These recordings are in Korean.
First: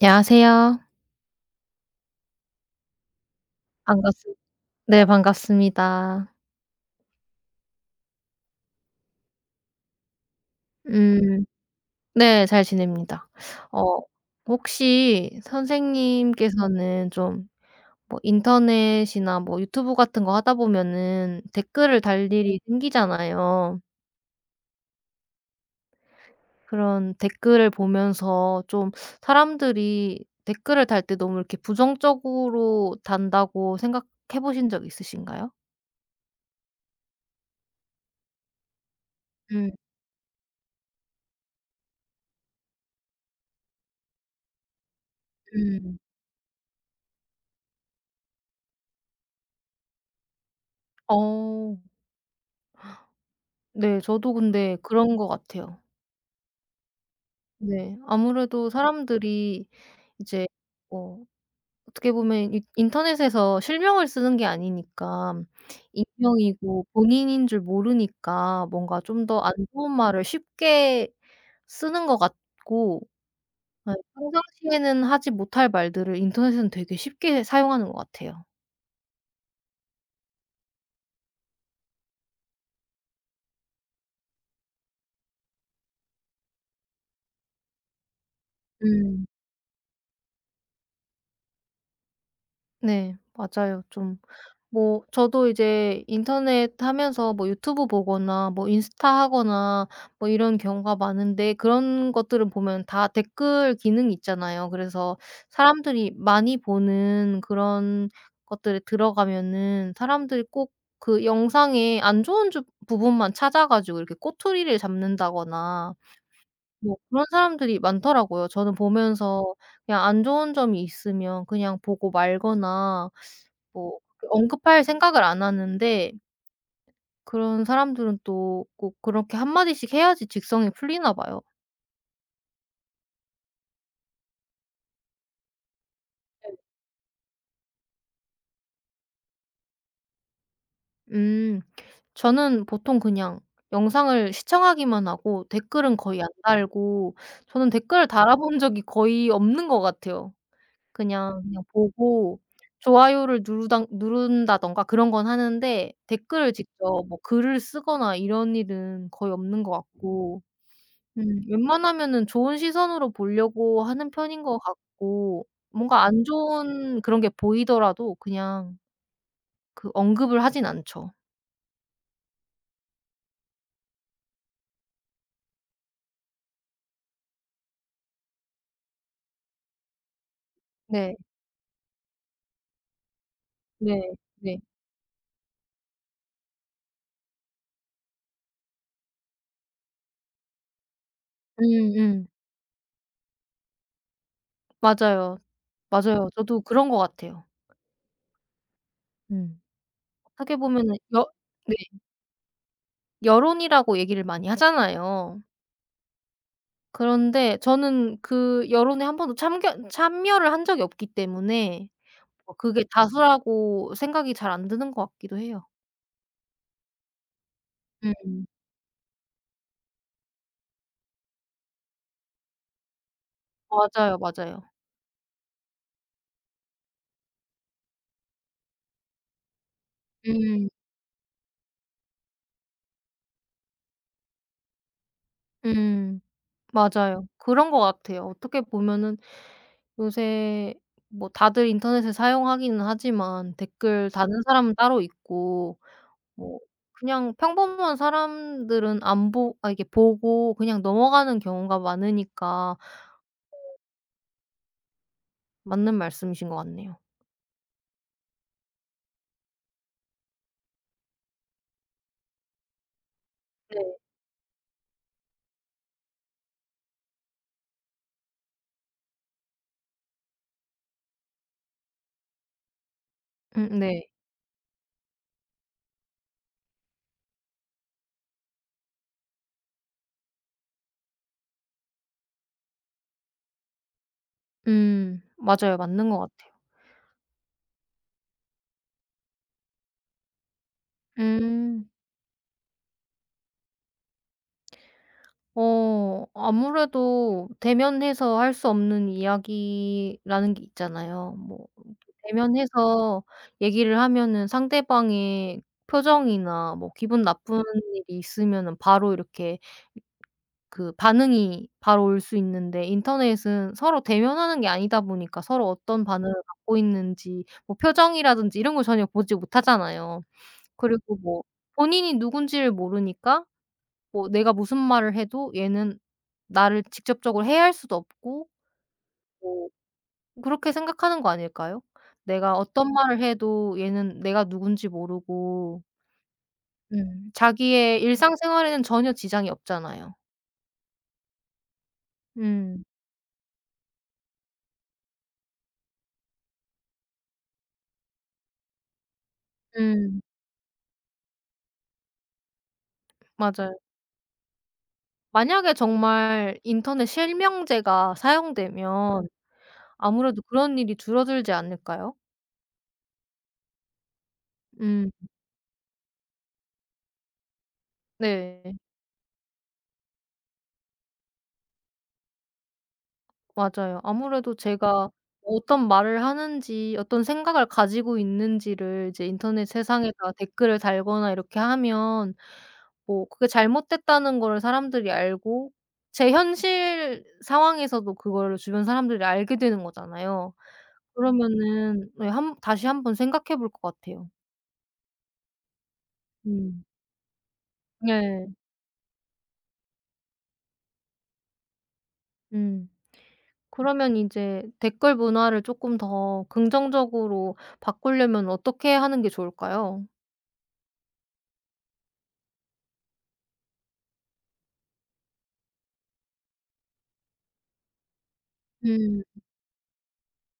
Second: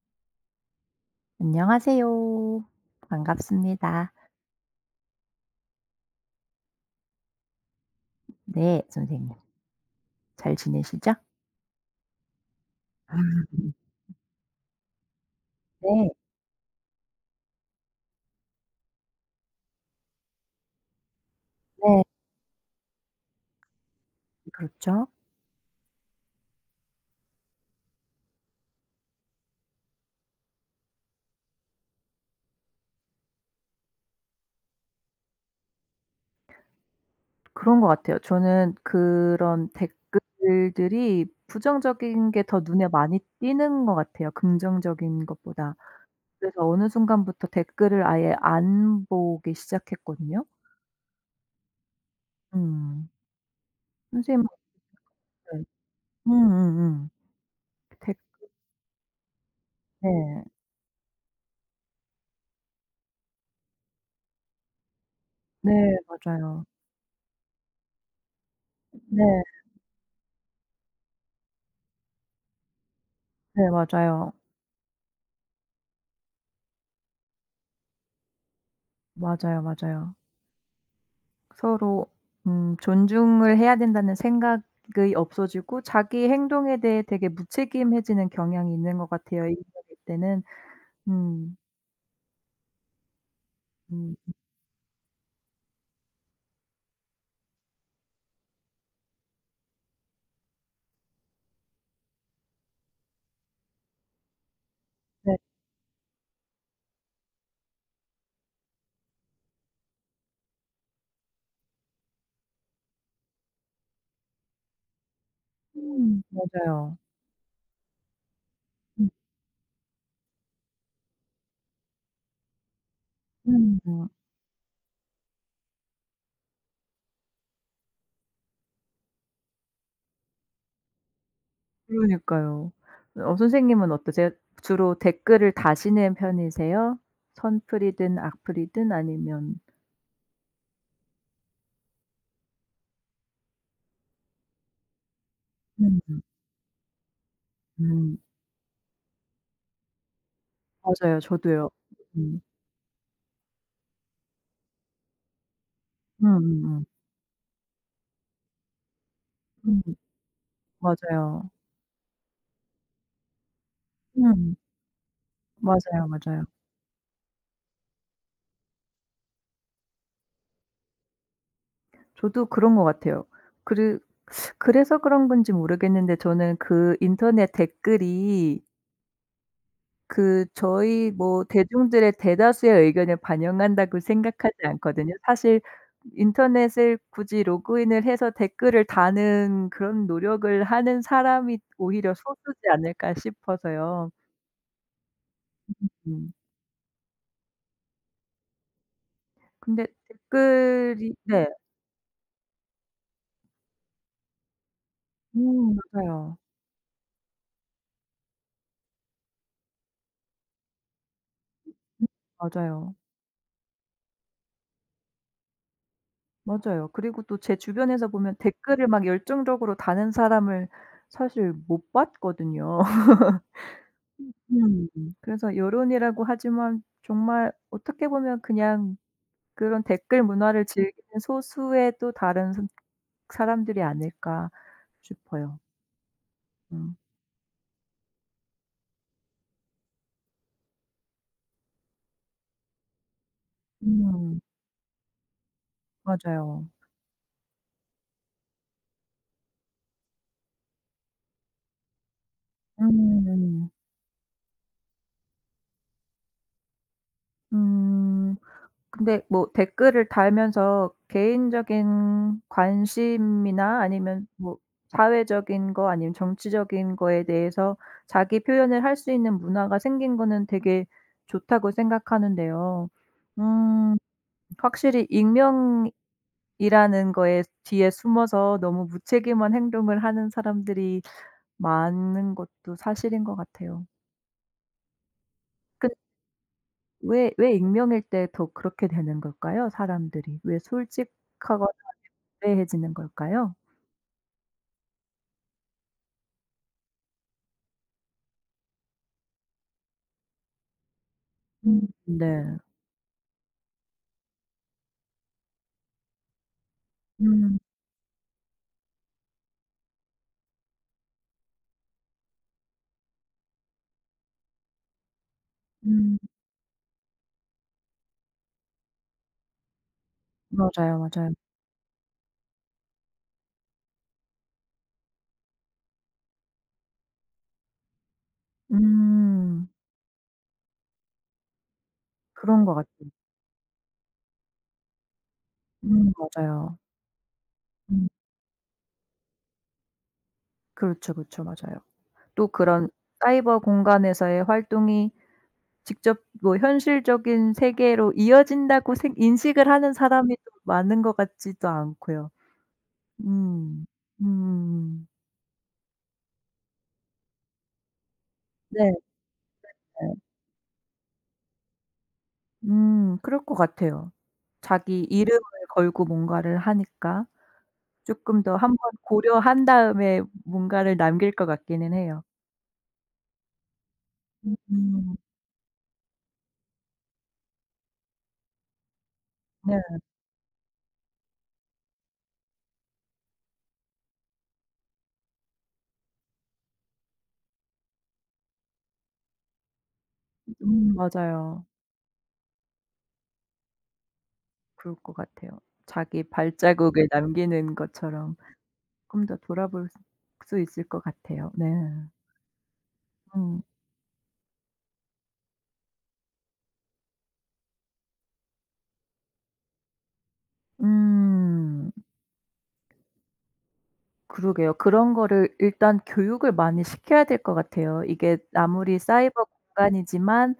안녕하세요. 안녕하세요. 반갑습니다. 반갑습 네, 반갑습니다. 네, 선생님. 잘 지내시죠? 음 네, 잘 아. 지냅니다. 어 혹시 네. 선생님께서는 좀 뭐 인터넷이나 뭐 유튜브 같은 거 하다 보면은 댓글을 네. 달 일이 생기잖아요. 그렇죠. 그런 댓글을 보면서 좀 사람들이 댓글을 달 때 너무 이렇게 부정적으로 단다고 생각해 보신 적 있으신가요? 그런 것 같아요. 저는 그런 음 댓글들이 부정적인 게 더 눈에 많이 띄는 것 같아요, 긍정적인 것보다. 음. 그래서 어느 순간부터 댓글을 아예 안 보기 시작했거든요. 어. 음. 네, 저도 선생님은 근데 그런 것 어때요? 같아요. 음음음. 네. 댓 아무래도 사람들이 네. 이제 뭐 어떻게 보면 이 인터넷에서 실명을 쓰는 게 아니니까 네 맞아요. 익명이고 본인인 줄 모르니까 뭔가 좀 더 네. 안 좋은 말을 쉽게 쓰는 것 같고, 네 네, 맞아요. 평상시에는 하지 못할 말들을 인터넷에서는 되게 쉽게 사용하는 것 같아요. 맞아요, 맞아요. 서로 존중을 해야 된다는 생각이 없어지고 자기 행동에 대해 되게 무책임해지는 경향이 있는 것 음. 같아요, 일적일 때는. 음. 네, 맞아요. 음. 좀 뭐 저도 이제 인터넷 하면서 뭐 유튜브 보거나 뭐 인스타 하거나 뭐 이런 경우가 많은데, 그런 것들을 보면 다 댓글 기능이 있잖아요. 그래서 네. 사람들이 많이 보는 그런 것들에 들어가면은 사람들이 꼭 그 영상에 안 좋은 주 부분만 찾아 가지고 이렇게 꼬투리를 잡는다거나 뭐 맞아요. 그런 사람들이 많더라고요. 저는 음 보면서 그냥 안 좋은 점이 있으면 그냥 보고 말거나 뭐 음. 그렇게 언급할 생각을 안 하는데, 그런 사람들은 또 꼭 그렇게 한 마디씩 해야지 직성이 풀리나 봐요. 그러니까요. 선생님은 어떠세요? 주로 댓글을 다시는 편이세요? 선플이든 악플이든 아니면 음. 저는 보통 그냥 영상을 시청하기만 하고 댓글은 음. 거의 안 달고, 저는 댓글을 음. 달아본 적이 거의 없는 것 같아요. 맞아요. 그냥, 그냥 저도요. 보고 음. 좋아요를 누르당 누른다든가 그런 건 하는데 댓글을 직접 음음음. 뭐 글을 쓰거나 이런 일은 거의 없는 것 음. 같고. 음. 맞아요. 웬만하면은 좋은 시선으로 보려고 하는 편인 음. 것 같고, 뭔가 맞아요, 안 맞아요. 좋은 그런 게 보이더라도 그냥 그 언급을 하진 않죠. 저도 그런 것 같아요. 그르 그래서 그런 건지 모르겠는데 저는 그 인터넷 댓글이 그 저희 네. 뭐 대중들의 대다수의 의견을 반영한다고 네. 생각하지 네. 않거든요. 사실 인터넷을 굳이 로그인을 해서 댓글을 다는 그런 노력을 하는 사람이 오히려 음음. 소수지 않을까 싶어서요. 맞아요, 맞아요. 음. 저도 그런 것 같아요. 음. 근데 어떻게 보면은 댓글이. 여 네. 네, 여론이라고 얘기를 많이 하잖아요. 맞아요. 그런데 저는 그 여론에 한 번도 참견 참여를 한 적이 없기 때문에 음 뭐 그게 맞아요. 다수라고 생각이 잘 안 드는 것 같기도 해요. 맞아요. 그리고 또 제 주변에서 보면 음. 댓글을 막 열정적으로 다는 사람을 사실 못 봤거든요. 맞아요, 맞아요. 음. 그래서 여론이라고 하지만 정말 어떻게 보면 그냥 그런 댓글 문화를 음. 즐기는 소수의 또 다른 선 사람들이 아닐까 싶어요. 음. 음. 맞아요, 그런 것 같아요. 어떻게 보면은 요새 뭐 다들 인터넷을 사용하기는 하지만 댓글 음. 다는 사람은 따로 있고, 뭐 맞아요. 그냥 평범한 사람들은 안 보 아, 이게 보고 그냥 넘어가는 경우가 많으니까 음. 맞는 말씀이신 것 같네요. 음. 근데 뭐 댓글을 달면서 개인적인 관심이나 네. 아니면 뭐 사회적인 거 아니면 정치적인 거에 대해서 자기 표현을 할 수 있는 문화가 생긴 거는 되게 좋다고 생각하는데요. 음, 음 네. 확실히 익명이라는 거에 뒤에 숨어서 너무 무책임한 행동을 하는 사람들이 많은 것도 사실인 것 같아요. 음. 맞아요, 맞는 것 같아요. 왜 익명일 때 더 그렇게 되는 걸까요? 사람들이 왜 솔직하거나 음. 담대해지는 걸까요? 아무래도 대면해서 할 수 없는 이야기라는 게 있잖아요. 뭐 음. 네. 대면해서 얘기를 하면은 상대방의 표정이나 뭐 기분 음. 나쁜 일이 있으면은 바로 이렇게 그 반응이 바로 올 수 있는데, 인터넷은 서로 대면하는 게 아니다 보니까 서로 어떤 음. 반응을 갖고 있는지 뭐 표정이라든지 이런 걸 전혀 보지 못하잖아요. 맞아요, 그리고 맞아요. 뭐 본인이 누군지를 모르니까 뭐 내가 무슨 말을 해도 얘는 나를 직접적으로 해할 수도 없고, 음. 뭐 그렇게 생각하는 거 아닐까요? 내가 그런 것 어떤 같아요. 말을 해도 얘는 내가 누군지 모르고 맞아요. 자기의 음. 일상생활에는 전혀 지장이 없잖아요. 그렇죠, 그렇죠. 맞아요. 또 음. 그런 사이버 공간에서의 활동이 직접 뭐 현실적인 세계로 이어진다고 생 인식을 하는 음. 사람이 또 많은 것 같지도 않고요. 맞아요. 음. 음음음. 만약에 정말 인터넷 실명제가 네네. 사용되면 아무래도 그런 일이 줄어들지 않을까요? 음. 그럴 것 같아요. 자기 음. 이름을 걸고 뭔가를 하니까 쪼끔 더 네. 한번 고려한 다음에 뭔가를 남길 것 같기는 해요. 맞아요. 아무래도 제가 음. 어떤 말을 하는지 어떤 생각을 가지고 있는지를 이제 인터넷 네. 세상에다 댓글을 달거나 이렇게 하면 뭐 그게 잘못됐다는 거를 사람들이 알고 제 현실 상황에서도 그거를 주변 사람들이 알게 되는 거잖아요. 맞아요. 그러면은 네, 한 다시 한번 생각해 볼 것 같아요. 그럴 것 같아요. 자기 음. 발자국을 남기는 것처럼 네. 쪼끔 더 돌아볼 수 있을 것 같아요. 네. 음. 음. 그러면 이제 댓글 문화를 조금 더 긍정적으로 바꾸려면 어떻게 하는 게 좋을까요? 음. 그러게요. 그런 거를 일단 교육을 많이 시켜야 될 것 같아요. 이게 아무리 음. 사이버 공간이지만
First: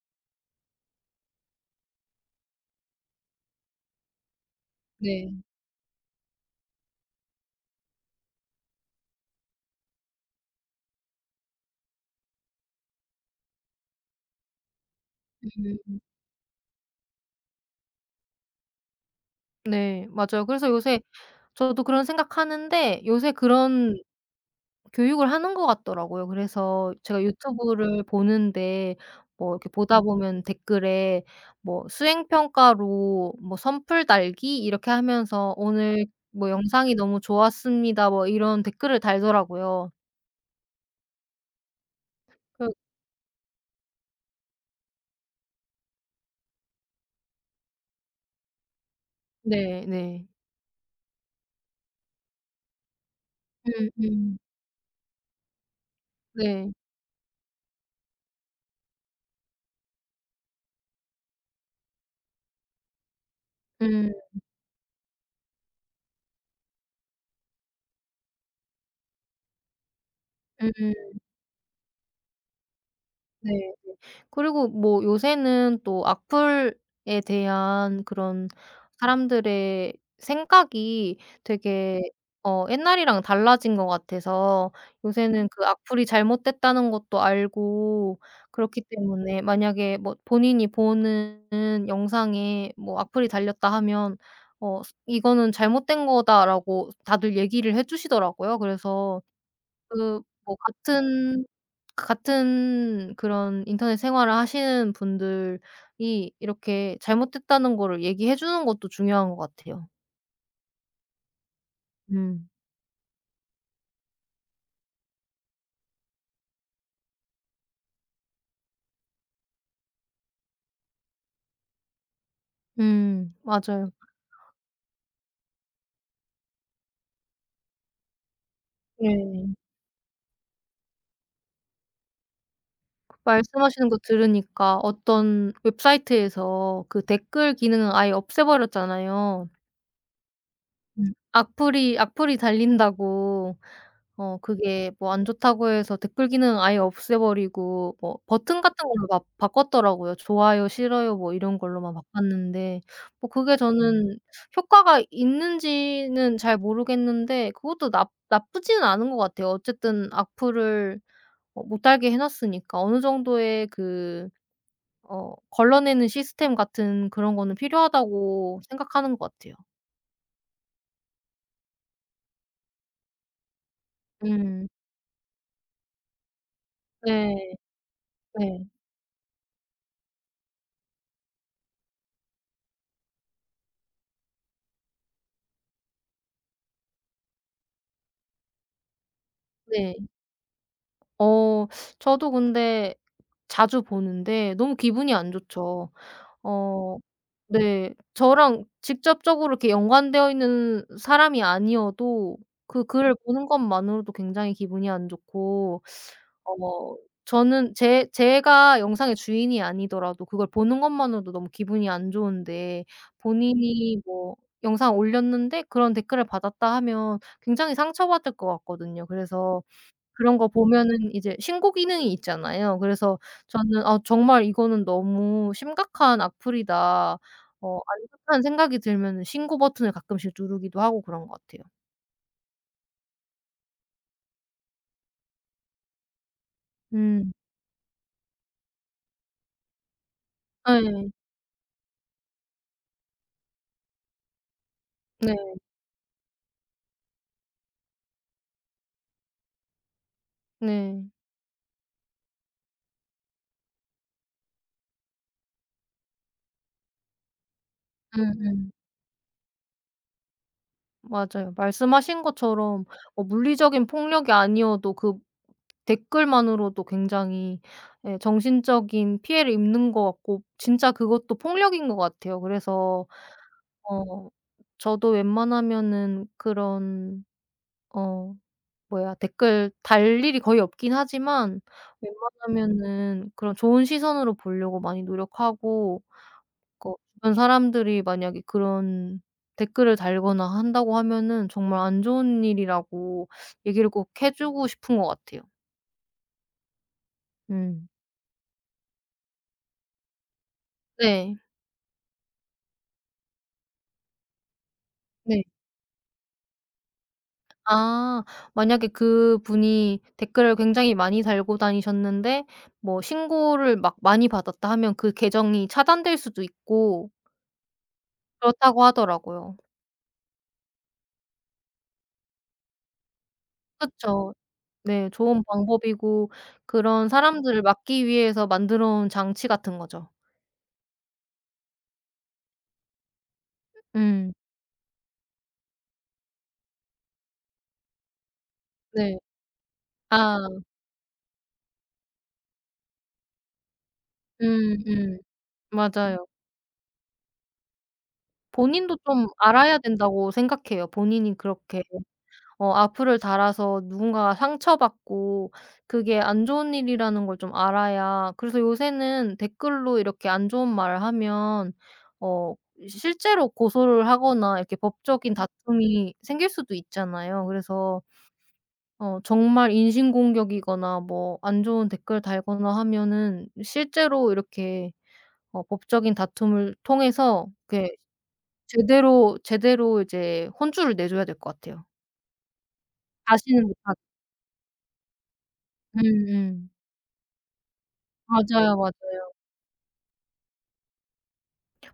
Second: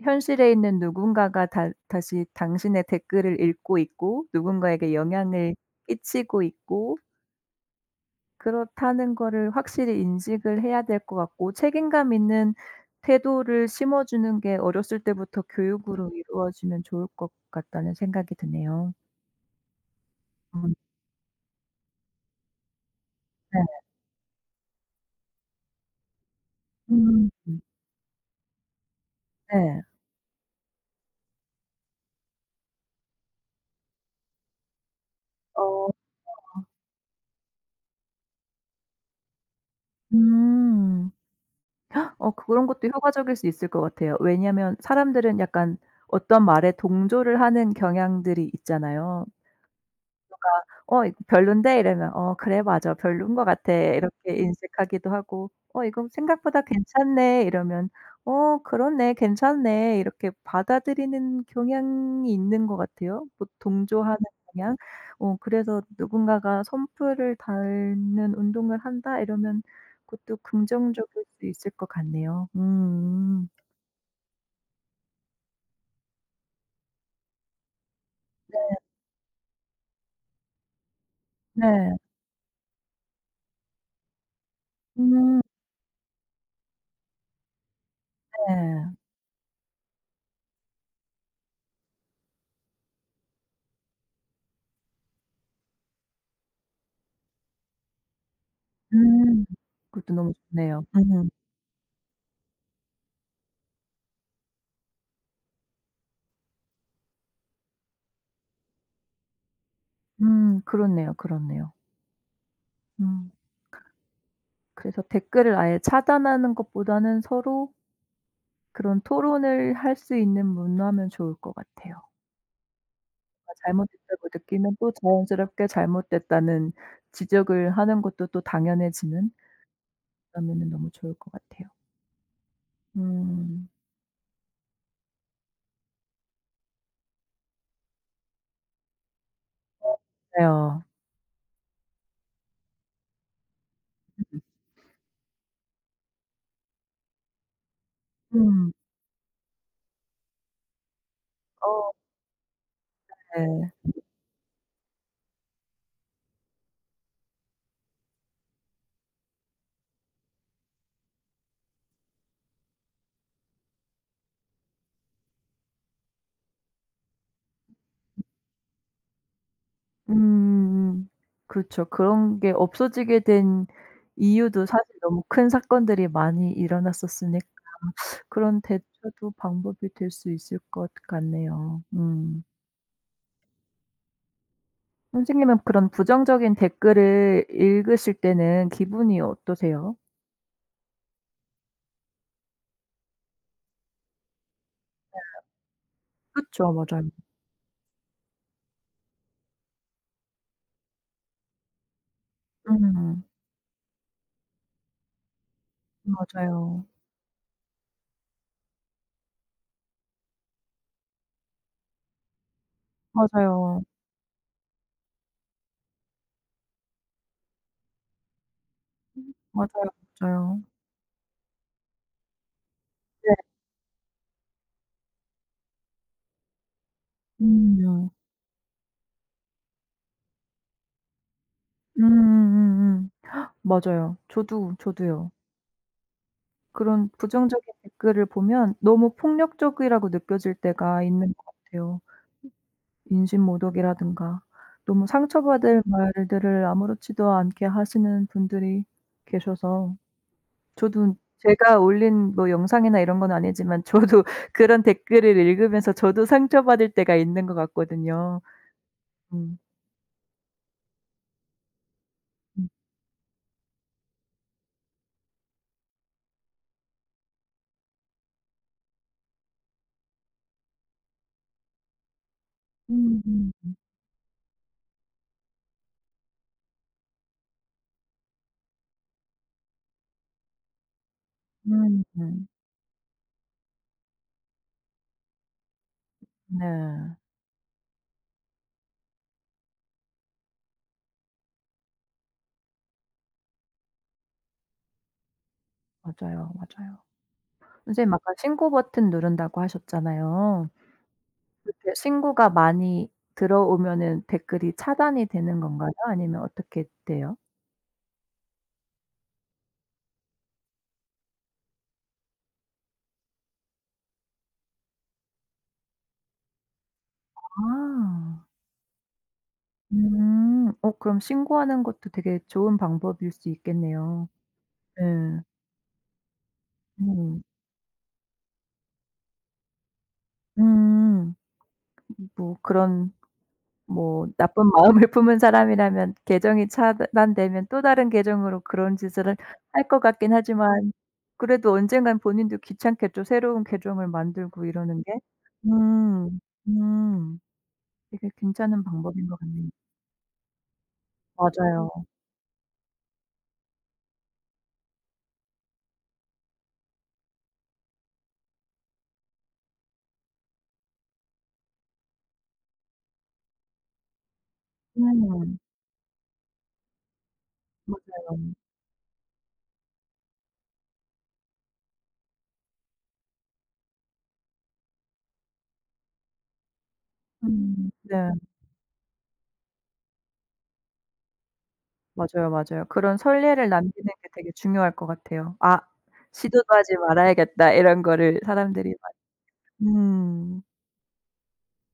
현실에 있는 누군가가 다 다시 당신의 댓글을 읽고 있고 누군가에게 네. 영향을 끼치고 있고 그렇다는 거를 확실히 인식을 해야 될 것 같고 책임감 있는 태도를 심어 주는 게 어렸을 때부터 음. 교육으로 이루어지면 좋을 것 같다는 생각이 드네요. 네, 맞아요. 그래서 음 요새 저도 그런 생각하는데, 요새 네. 그런 교육을 하는 것 같더라고요. 그래서 제가 음. 유튜브를 보는데 뭐 이렇게 네. 보다 보면 댓글에 뭐 수행 평가로 뭐 선풀 달기 이렇게 하면서 어 "오늘 뭐 영상이 너무 좋았습니다." 뭐 이런 댓글을 달더라고요. 음. 그런 그. 것도 효과적일 수 있을 것 같아요. 왜냐면 하 사람들은 약간 어떤 말에 동조를 하는 경향들이 있잖아요. 네, 네. "어 이거 별론데?" 이러면 "어 그래 맞아. 별론 것 같아." 이렇게 음음. 인식하기도 하고 "어 이거 생각보다 네. 괜찮네." 이러면 "어 그렇네. 괜찮네." 이렇게 받아들이는 경향이 있는 것 같아요. 뭐 음. 동조하는 경향. 그래서 누군가가 "선풀을 달는 운동을 한다." 이러면 그것도 음. 음. 긍정적일 수 있을 것 같네요. 음. 네. 그리고 뭐 요새는 또 악플에 대한 그런 사람들의 생각이 네. 되게 옛날이랑 달라진 것 같아서, 음 요새는 그 악플이 잘못됐다는 것도 알고, 그렇기 네. 때문에 만약에 뭐 본인이 보는 영상에 뭐 악플이 달렸다 하면 어 "이거는 잘못된 거다."라고 다들 얘기를 해 주시더라고요. 그래서 음. 그것도 그 너무 뭐 좋네요. 음. 같은 그런 인터넷 생활을 하시는 분들이 이렇게 잘못됐다는 거를 얘기해 주는 것도 중요한 것 같아요. 그렇네요, 그렇네요. 음. 음. 그래서 댓글을 아예 차단하는 것보다는 서로 그런 토론을 할 수 있는 문화면 좋을 것 같아요. 음, 뭔가 맞아요. 잘못됐다고 느끼면 또 자연스럽게 잘못됐다는 지적을 하는 것도 또 당연해지는 네. 그러면은 너무 좋을 것 같아요. 그 음. 말씀하시는 거 들으니까 어떤 웹사이트에서 그 댓글 기능을 아예 없애 버렸잖아요. 어 맞아요. 음. 악플이 달린다고 어 음. 그게 뭐 안 좋다고 해서 댓글 기능 아예 없애버리고 뭐 버튼 음. 같은 걸로 막 바꿨더라고요. 좋아요, 싫어요 뭐 이런 어 걸로만 바꿨는데 뭐 그게 네. 저는 효과가 있는지는 잘 모르겠는데 그것도 나 나쁘지는 않은 것 같아요. 어쨌든 악플을 어 못 달게 해 놨으니까 어느 정도의 그 어 걸러내는 시스템 같은 그런 거는 필요하다고 생각하는 것 같아요. 음. 그렇죠. 그런 게 없어지게 된 이유도 음. 사실 너무 큰 사건들이 많이 일어났었으니 네. 그런 네. 대처도 방법이 될 수 있을 것 같네요. 음. 선생님은 그런 부정적인 댓글을 읽으실 때는 기분이 네. 어떠세요? 어 저도 근데 자주 보는데 너무 기분이 안 좋죠. 그쵸. 어. 맞아요. 네. 저랑 직접적으로 이렇게 연관되어 있는 사람이 아니어도 그 글을 음. 보는 것만으로도 굉장히 기분이 안 좋고, 맞아요. 어 저는 제 제가 영상의 주인이 아니더라도 그걸 보는 것만으로도 너무 기분이 안 좋은데, 맞아요. 본인이 뭐 영상 올렸는데 그런 댓글을 받았다 하면 굉장히 상처받을 것 같거든요. 그래서 맞아요, 그런 거 맞아요. 보면은 이제 신고 기능이 있잖아요. 그래서 네. 저는 '아, 정말 이거는 너무 심각한 악플이다.' 어 안 음. 좋다는 생각이 들면은 신고 버튼을 가끔씩 누르기도 하고 그런 것 같아요. 음음음음. 맞아요. 저도, 저도요. 그런 음. 부정적인 댓글을 보면 너무 폭력적이라고 느껴질 때가 예. 있는 것 같아요. 인신모독이라든가 너무 네. 상처받을 말들을 아무렇지도 않게 하시는 분들이 계셔서 네. 저도 제가 올린 뭐 영상이나 이런 건 아니지만 저도 그런 댓글을 읽으면서 저도 상처받을 때가 있는 것 같거든요. 음음. 음. 맞아요, 말씀하신 음. 것처럼 어 물리적인 폭력이 아니어도 그 댓글만으로도 굉장히 예 정신적인 피해를 입는 것 같고 진짜 그것도 폭력인 것 같아요. 그래서 음음. 어. 저도 웬만하면은 그런 어 뭐야 댓글 달 일이 거의 없긴 하지만 음. 음. 웬만하면은 그런 좋은 시선으로 보려고 많이 노력하고, 그 네. 주변 사람들이 만약에 그런 댓글을 달거나 한다고 하면은 정말 안 좋은 일이라고 얘기를 꼭 해 주고 싶은 것 같아요. 맞아요, 맞아요. 음. 선생님 아까 신고 버튼 누른다고 하셨잖아요. 네. 그렇게 신고가 많이 들어오면은 댓글이 차단이 네. 되는 건가요? 아니면 어떻게 돼요? 아. 만약에 그분이 댓글을 굉장히 많이 달고 다니셨는데 뭐 신고를 막 많이 받았다 하면 그 계정이 차단될 수도 있고 아. 그렇다고 하더라고요. 음. 그럼 신고하는 것도 되게 좋은 방법일 수 있겠네요. 그쵸. 네, 예. 좋은 방법이고 그런 음. 사람들을 막기 위해서 만들어 놓은 장치 같은 거죠. 음. 뭐 그런 뭐 음. 나쁜 마음을 품은 사람이라면 계정이 차단되면 또 다른 계정으로 그런 네. 짓을 할 것 같긴 아. 하지만 그래도 언젠간 본인도 귀찮겠죠. 새로운 계정을 만들고 음. 이러는 게. 음. 맞아요. 음. 음. 되게 괜찮은 본인도 좀 방법인 것 같네요. 알아야 된다고 생각해요. 본인이 그렇게 맞아요. 어 악플을 달아서 누군가가 상처받고 그게 안 좋은 일이라는 걸 좀 알아야, 그래서 요새는 댓글로 이렇게 안 좋은 말을 하면 어 실제로 고소를 하거나 이렇게 법적인 음. 다툼이 생길 수도 있잖아요. 그래서 맞아요. 어 정말 인신공격이거나 뭐 안 좋은 댓글 달거나 하면은 실제로 이렇게 어 법적인 다툼을 통해서 음. 이렇게 네. 제대로 이제 혼주를 내줘야 될 것 같아요. 맞아요, 맞아요. 그런 다시는 선례를 못하게. 남기는 게 되게 중요할 것 같아요. '아 시도도 음음. 하지 말아야겠다.' 이런 거를 맞아요, 사람들이 맞아요. 많이 음.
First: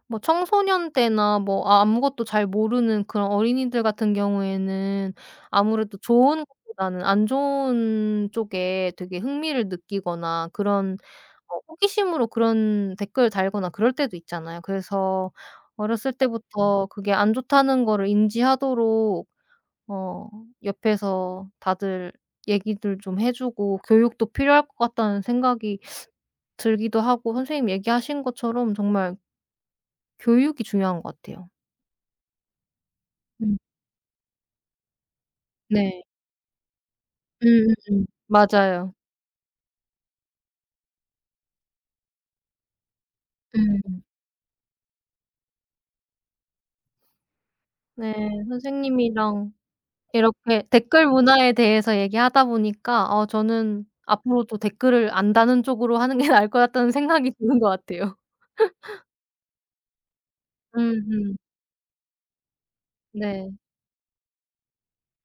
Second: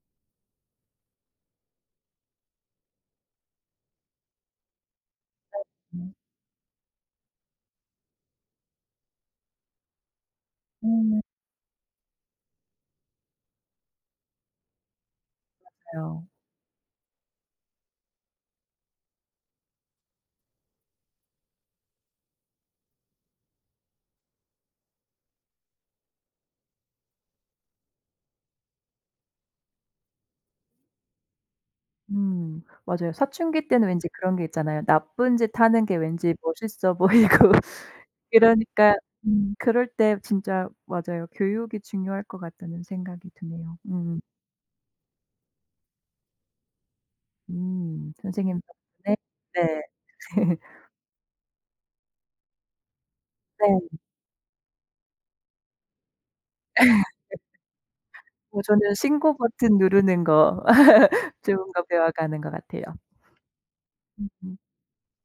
뭐 청소년 때나 뭐 아무것도 잘 모르는 그런 어린이들 같은 경우에는 아무래도 좋은 것보다는 안 좋은 쪽에 되게 흥미를 느끼거나 그런 음 어 호기심으로 그런 댓글을 달거나 그럴 때도 있잖아요. 그래서 어렸을 맞아요. 때부터 그게 안 좋다는 거를 인지하도록 어 옆에서 다들 얘기들 좀 해 주고 교육도 필요할 것 같다는 생각이 들기도 하고, 선생님 얘기하신 것처럼 정말 교육이 중요한 것 같아요. 맞아요. 음. 사춘기 때는 왠지 그런 게 있잖아요. 나쁜 짓 하는 게 네. 왠지 멋있어 보이고 맞아요. 이러니까 그럴 때 진짜 맞아요. 교육이 중요할 것 같다는 생각이 드네요. 음. 음. 음. 네. 선생님 덕분에 선생님이랑 네. 이렇게 댓글 문화에 대해서 얘기하다 보니까 어 네. 저는 앞으로도 댓글을 안 다는 쪽으로 하는 게 나을 것 같다는 생각이 드는 것 같아요. 뭐 저는 신고 버튼 누르는 거 음음. 좋은 거 배워가는 것 같아요. 네. 음음.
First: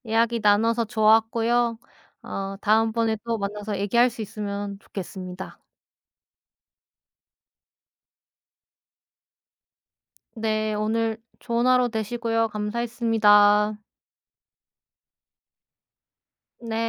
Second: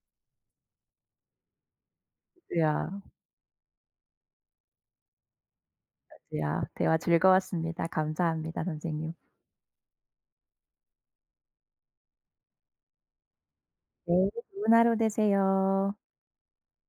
이야기 나눠서 좋았고요. 어 맞아요. 다음번에 또 만나서 얘기할 수 있으면 좋겠습니다. 맞아요. 대화 즐거웠습니다. 감사합니다, 선생님. 네. 오늘 좋은 하루 되시고요. 감사했습니다. 네. 좋은 하루 되세요. 네.